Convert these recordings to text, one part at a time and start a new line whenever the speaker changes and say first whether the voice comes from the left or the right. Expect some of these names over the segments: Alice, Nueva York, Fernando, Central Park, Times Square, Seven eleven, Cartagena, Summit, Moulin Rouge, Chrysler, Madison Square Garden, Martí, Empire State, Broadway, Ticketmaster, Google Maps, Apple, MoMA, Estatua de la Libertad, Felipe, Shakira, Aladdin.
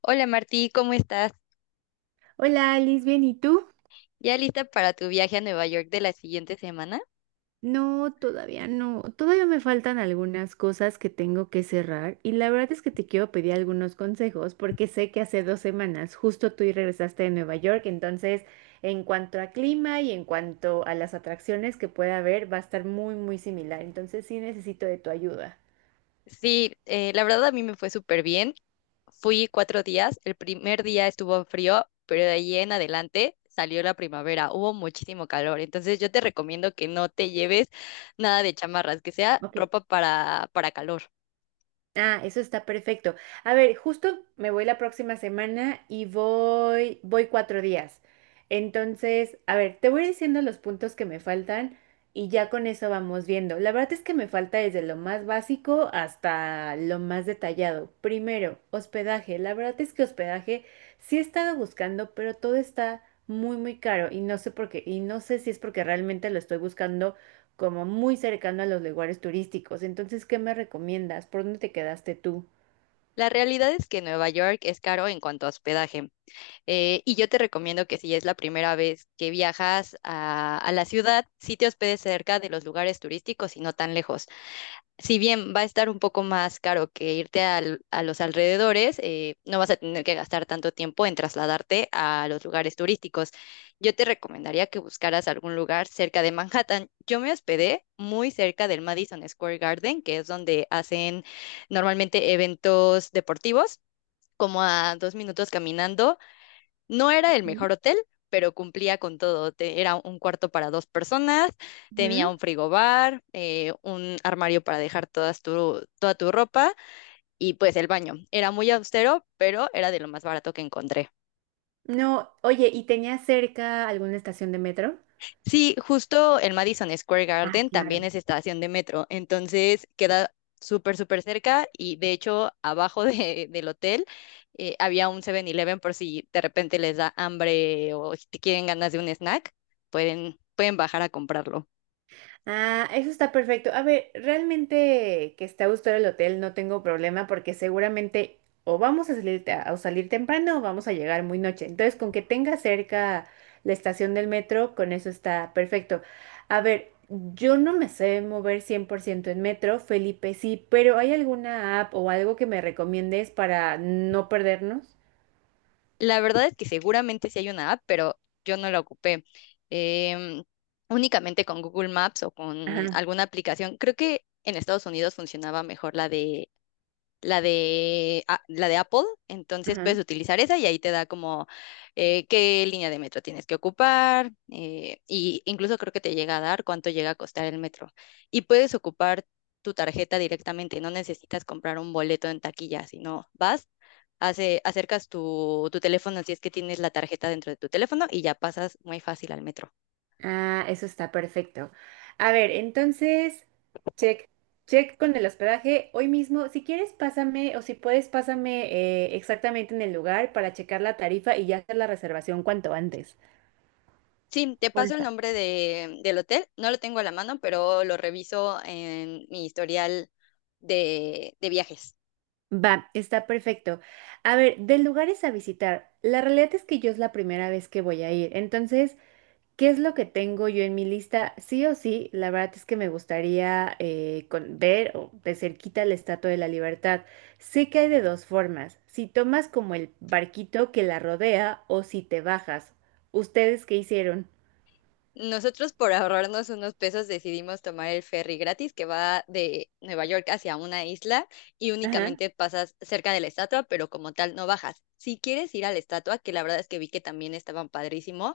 left: Hola Martí, ¿cómo estás?
right: Hola Alice, bien, ¿y tú?
left: ¿Ya lista para tu viaje a Nueva York de la siguiente semana?
right: No, todavía no. Todavía me faltan algunas cosas que tengo que cerrar y la verdad es que te quiero pedir algunos consejos porque sé que hace 2 semanas justo tú y regresaste de Nueva York, entonces en cuanto a clima y en cuanto a las atracciones que pueda haber va a estar muy, muy similar, entonces sí necesito de tu ayuda.
left: Sí, la verdad a mí me fue súper bien. Fui cuatro días. El primer día estuvo frío, pero de ahí en adelante salió la primavera. Hubo muchísimo calor. Entonces yo te recomiendo que no te lleves nada de chamarras, que sea ropa para calor.
right: Ah, eso está perfecto. A ver, justo me voy la próxima semana y voy 4 días. Entonces, a ver, te voy diciendo los puntos que me faltan y ya con eso vamos viendo. La verdad es que me falta desde lo más básico hasta lo más detallado. Primero, hospedaje. La verdad es que hospedaje sí he estado buscando, pero todo está muy, muy caro y no sé por qué. Y no sé si es porque realmente lo estoy buscando como muy cercano a los lugares turísticos. Entonces, ¿qué me recomiendas? ¿Por dónde te quedaste tú?
left: La realidad es que Nueva York es caro en cuanto a hospedaje. Y yo te recomiendo que si es la primera vez que viajas a la ciudad, sí te hospedes cerca de los lugares turísticos y no tan lejos. Si bien va a estar un poco más caro que irte a los alrededores, no vas a tener que gastar tanto tiempo en trasladarte a los lugares turísticos. Yo te recomendaría que buscaras algún lugar cerca de Manhattan. Yo me hospedé muy cerca del Madison Square Garden, que es donde hacen normalmente eventos deportivos. Como a 2 minutos caminando, no era el
right: Ujú.
left: mejor hotel, pero cumplía con todo. Era un cuarto para 2 personas, tenía
right: Ujú.
left: un frigobar, un armario para dejar toda tu ropa y pues el baño. Era muy austero, pero era de lo más barato que encontré.
right: No, oye, ¿y tenías cerca alguna estación de metro?
left: Sí, justo el Madison Square
right: Ah,
left: Garden también
right: claro.
left: es estación de metro, entonces queda súper cerca, y de hecho abajo del hotel había un 7-Eleven por si de repente les da hambre o si quieren ganas de un snack, pueden bajar a comprarlo.
right: Ah, eso está perfecto. A ver, realmente que esté a gusto el hotel no tengo problema porque seguramente o vamos a salir, a salir temprano o vamos a llegar muy noche. Entonces, con que tenga cerca la estación del metro, con eso está perfecto. A ver, yo no me sé mover 100% en metro, Felipe sí, pero ¿hay alguna app o algo que me recomiendes para no perdernos?
left: La verdad es que seguramente sí hay una app, pero yo no la ocupé. Em, Únicamente con Google Maps o con
right: Ajá,
left: alguna aplicación. Creo que en Estados Unidos funcionaba mejor la de Apple, entonces puedes
right: ajá.
left: utilizar esa y ahí te da como qué línea de metro tienes que ocupar, y incluso creo que te llega a dar cuánto llega a costar el metro. Y puedes ocupar tu tarjeta directamente, no necesitas comprar un boleto en taquilla, sino vas, acercas tu teléfono si es que tienes la tarjeta dentro de tu teléfono y ya pasas muy fácil al metro.
right: Ah, eso está perfecto. A ver, entonces, check, check con el hospedaje. Hoy mismo, si quieres, pásame o si puedes, pásame exactamente en el lugar para checar la tarifa y ya hacer la reservación cuanto antes.
left: Sí, te paso el
right: Porfa.
left: nombre del hotel. No lo tengo a la mano, pero lo reviso en mi historial de viajes.
right: Va, está perfecto. A ver, de lugares a visitar. La realidad es que yo es la primera vez que voy a ir, entonces, ¿qué es lo que tengo yo en mi lista? Sí o sí, la verdad es que me gustaría ver o de cerquita la Estatua de la Libertad. Sé que hay de dos formas, si tomas como el barquito que la rodea o si te bajas. ¿Ustedes qué hicieron?
left: Nosotros por ahorrarnos unos pesos decidimos tomar el ferry gratis que va de Nueva York hacia una isla y
right: Ajá,
left: únicamente pasas cerca de la estatua, pero como tal no bajas. Si quieres ir a la estatua, que la verdad es que vi que también estaban padrísimo,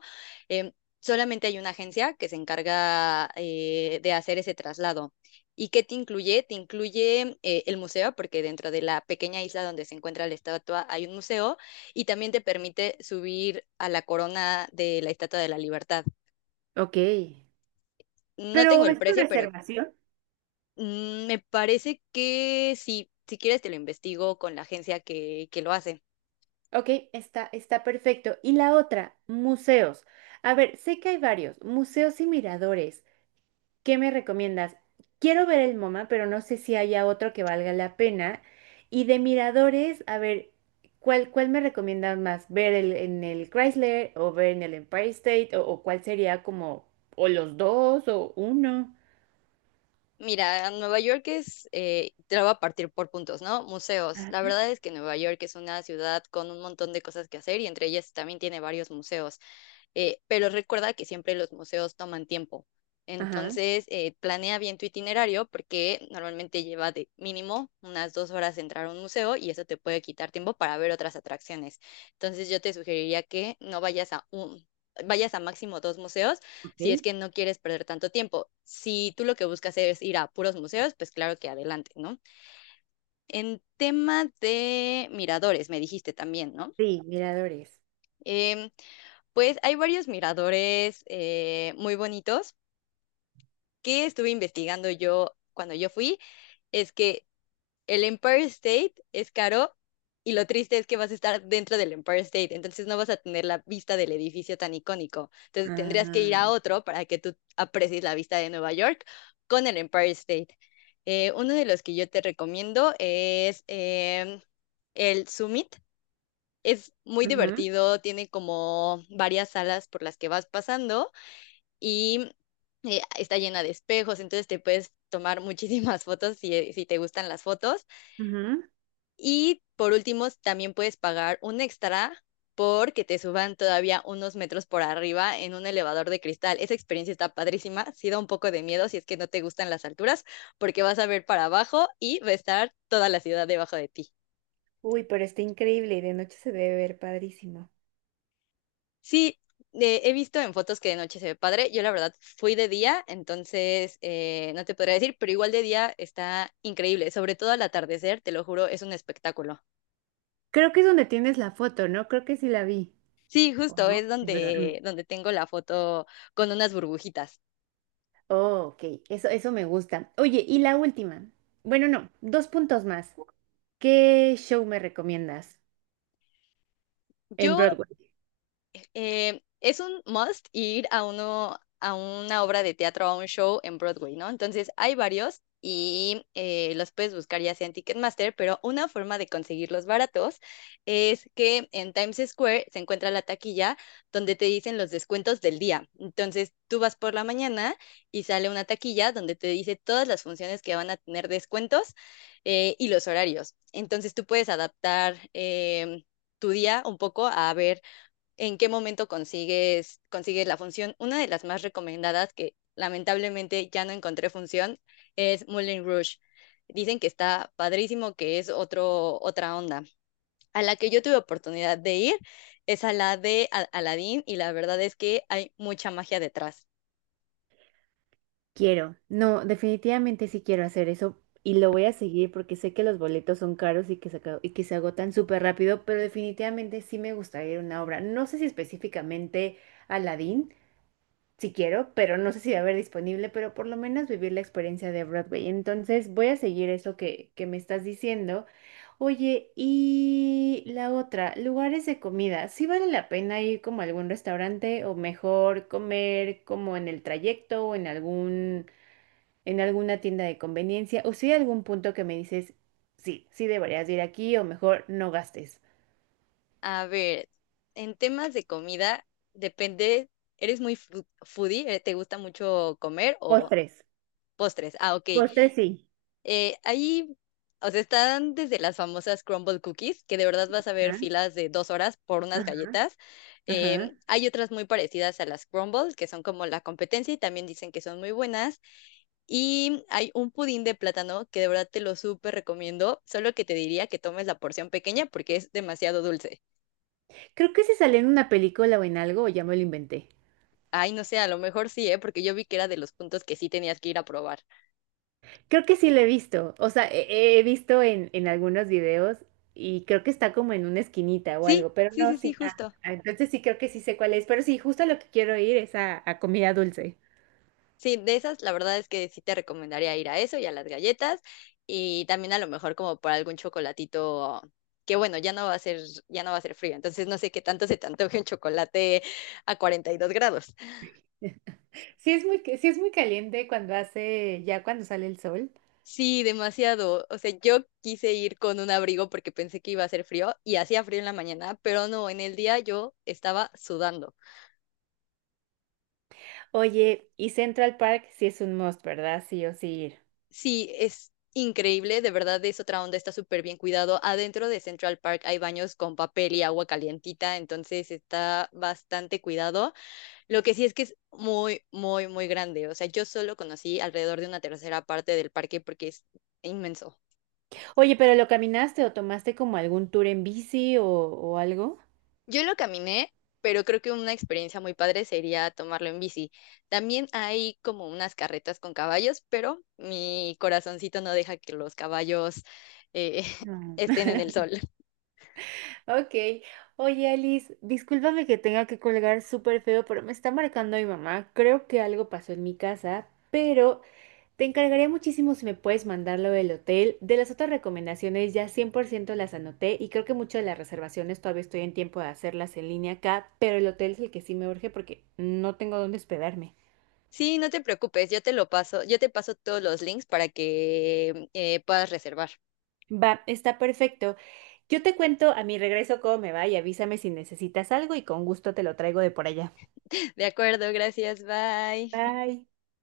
left: em, solamente hay una agencia que se encarga, de hacer ese traslado. ¿Y qué te incluye? Te incluye, el museo, porque dentro de la pequeña isla donde se encuentra la estatua hay un museo y también te permite subir a la corona de la Estatua de la Libertad.
right: ok.
left: No tengo
right: Pero
left: el
right: es con
left: precio, pero
right: reservación.
left: mm, me parece que sí, si quieres te lo investigo con la agencia que lo hace.
right: Ok, está perfecto. Y la otra, museos. A ver, sé que hay varios, museos y miradores. ¿Qué me recomiendas? Quiero ver el MoMA, pero no sé si haya otro que valga la pena. Y de miradores, a ver, ¿cuál me recomiendas más? ¿Ver en el Chrysler o ver en el Empire State? ¿O cuál sería como, o los dos o uno?
left: Mira, Nueva York es, te lo voy a partir por puntos, ¿no? Museos. La
right: Ah,
left: verdad es que Nueva York es una ciudad con un montón de cosas que hacer y entre ellas también tiene varios museos. Pero recuerda que siempre los museos toman tiempo.
right: ajá.
left: Entonces, planea bien tu itinerario porque normalmente lleva de mínimo unas 2 horas entrar a un museo y eso te puede quitar tiempo para ver otras atracciones. Entonces, yo te sugeriría que no vayas a un, vayas a máximo 2 museos
right: Ok.
left: si es que no quieres perder tanto tiempo. Si tú lo que buscas es ir a puros museos, pues claro que adelante, ¿no? En tema de miradores, me dijiste también, ¿no?
right: Sí, miradores.
left: Em, pues hay varios miradores, muy bonitos, que estuve investigando yo cuando yo fui. Es que el Empire State es caro y lo triste es que vas a estar dentro del Empire State, entonces no vas a tener la vista del edificio tan icónico. Entonces tendrías que ir
right: Ah,
left: a otro para que tú aprecies la vista de Nueva York con el Empire State. Uno de los que yo te recomiendo es el Summit. Es muy
right: ujú.
left: divertido, tiene como varias salas por las que vas pasando y está llena de espejos, entonces te puedes tomar muchísimas fotos si te gustan las fotos.
right: Ujú.
left: Y por último, también puedes pagar un extra porque te suban todavía unos metros por arriba en un elevador de cristal. Esa experiencia está padrísima, sí da un poco de miedo si es que no te gustan las alturas, porque vas a ver para abajo y va a estar toda la ciudad debajo de ti.
right: Uy, pero está increíble y de noche se debe ver padrísimo.
left: Sí, he visto en fotos que de noche se ve padre. Yo la verdad fui de día, entonces no te podría decir, pero igual de día está increíble, sobre todo al atardecer, te lo juro, es un espectáculo.
right: Creo que es donde tienes la foto, ¿no? Creo que sí la vi.
left: Sí, justo es
right: Es verdad.
left: donde, donde tengo la foto con unas burbujitas.
right: Oh, ok, eso me gusta. Oye, y la última. Bueno, no, dos puntos más. ¿Qué show me recomiendas en
left: Yo,
right: Broadway?
left: es un must ir a uno, a una obra de teatro, a un show en Broadway, ¿no? Entonces hay varios y, los puedes buscar ya sea en Ticketmaster, pero una forma de conseguirlos baratos es que en Times Square se encuentra la taquilla donde te dicen los descuentos del día. Entonces tú vas por la mañana y sale una taquilla donde te dice todas las funciones que van a tener descuentos, y los horarios. Entonces tú puedes adaptar... Tu día un poco a ver en qué momento consigues la función. Una de las más recomendadas, que lamentablemente ya no encontré función, es Moulin Rouge. Dicen que está padrísimo, que es otra onda. A la que yo tuve oportunidad de ir es a la de Aladdin y la verdad es que hay mucha magia detrás.
right: Quiero. No, definitivamente sí quiero hacer eso y lo voy a seguir porque sé que los boletos son caros y que se agotan súper rápido, pero definitivamente sí me gustaría ir a una obra. No sé si específicamente Aladdin, si quiero, pero no sé si va a haber disponible, pero por lo menos vivir la experiencia de Broadway. Entonces voy a seguir eso que me estás diciendo. Oye, y la otra, lugares de comida. ¿Sí vale la pena ir como a algún restaurante o mejor comer como en el trayecto o en alguna tienda de conveniencia? ¿O si hay algún punto que me dices, sí, sí deberías de ir aquí o mejor no gastes?
left: A ver, en temas de comida, depende, ¿eres muy foodie? ¿Te gusta mucho comer o
right: Postres,
left: postres? Ah, ok.
right: postres sí.
left: Eh, ahí, o sea, están desde las famosas crumble cookies, que de verdad vas a ver
right: Ajá,
left: filas de 2 horas por unas
right: ajá,
left: galletas.
right: ajá.
left: Hay otras muy parecidas a las crumbles, que son como la competencia y también dicen que son muy buenas. Y hay un pudín de plátano que de verdad te lo súper recomiendo, solo que te diría que tomes la porción pequeña porque es demasiado dulce.
right: Creo que se salió en una película o en algo, o ya me lo inventé.
left: Ay, no sé, a lo mejor sí, ¿eh? Porque yo vi que era de los puntos que sí tenías que ir a probar.
right: Creo que sí lo he visto. O sea, he visto en algunos videos y creo que está como en una esquinita o
left: Sí,
right: algo, pero
left: sí,
right: no,
left: sí, sí,
right: sí. Ah,
left: justo.
right: ah, entonces sí creo que sí sé cuál es. Pero sí, justo a lo que quiero ir es a comida dulce.
left: Sí, de esas, la verdad es que sí te recomendaría ir a eso y a las galletas, y también a lo mejor como por algún chocolatito que bueno, ya no va a ser frío, entonces no sé qué tanto se te antoje un chocolate a 42 grados.
right: Sí es muy caliente cuando ya cuando sale el sol.
left: Sí, demasiado. O sea, yo quise ir con un abrigo porque pensé que iba a hacer frío y hacía frío en la mañana, pero no, en el día yo estaba sudando.
right: Oye, y Central Park sí es un must, ¿verdad? Sí o sí ir.
left: Sí, es increíble, de verdad es otra onda, está súper bien cuidado. Adentro de Central Park hay baños con papel y agua calientita, entonces está bastante cuidado. Lo que sí es que es muy grande. O sea, yo solo conocí alrededor de una tercera parte del parque porque es inmenso.
right: Oye, pero ¿lo caminaste o tomaste como algún tour en bici o algo?
left: Yo lo caminé, pero creo que una experiencia muy padre sería tomarlo en bici. También hay como unas carretas con caballos, pero mi corazoncito no deja que los caballos, eh,
right: No.
left: estén en el sol.
right: Ok. Oye, Alice, discúlpame que tenga que colgar súper feo, pero me está marcando mi mamá. Creo que algo pasó en mi casa, pero te encargaría muchísimo si me puedes mandarlo del hotel. De las otras recomendaciones ya 100% las anoté y creo que muchas de las reservaciones todavía estoy en tiempo de hacerlas en línea acá, pero el hotel es el que sí me urge porque no tengo dónde hospedarme.
left: Sí, no te preocupes, yo te lo paso, yo te paso todos los links para que puedas reservar.
right: Va, está perfecto. Yo te cuento a mi regreso cómo me va y avísame si necesitas algo y con gusto te lo traigo de por allá.
left: De acuerdo, gracias, bye.
right: Bye.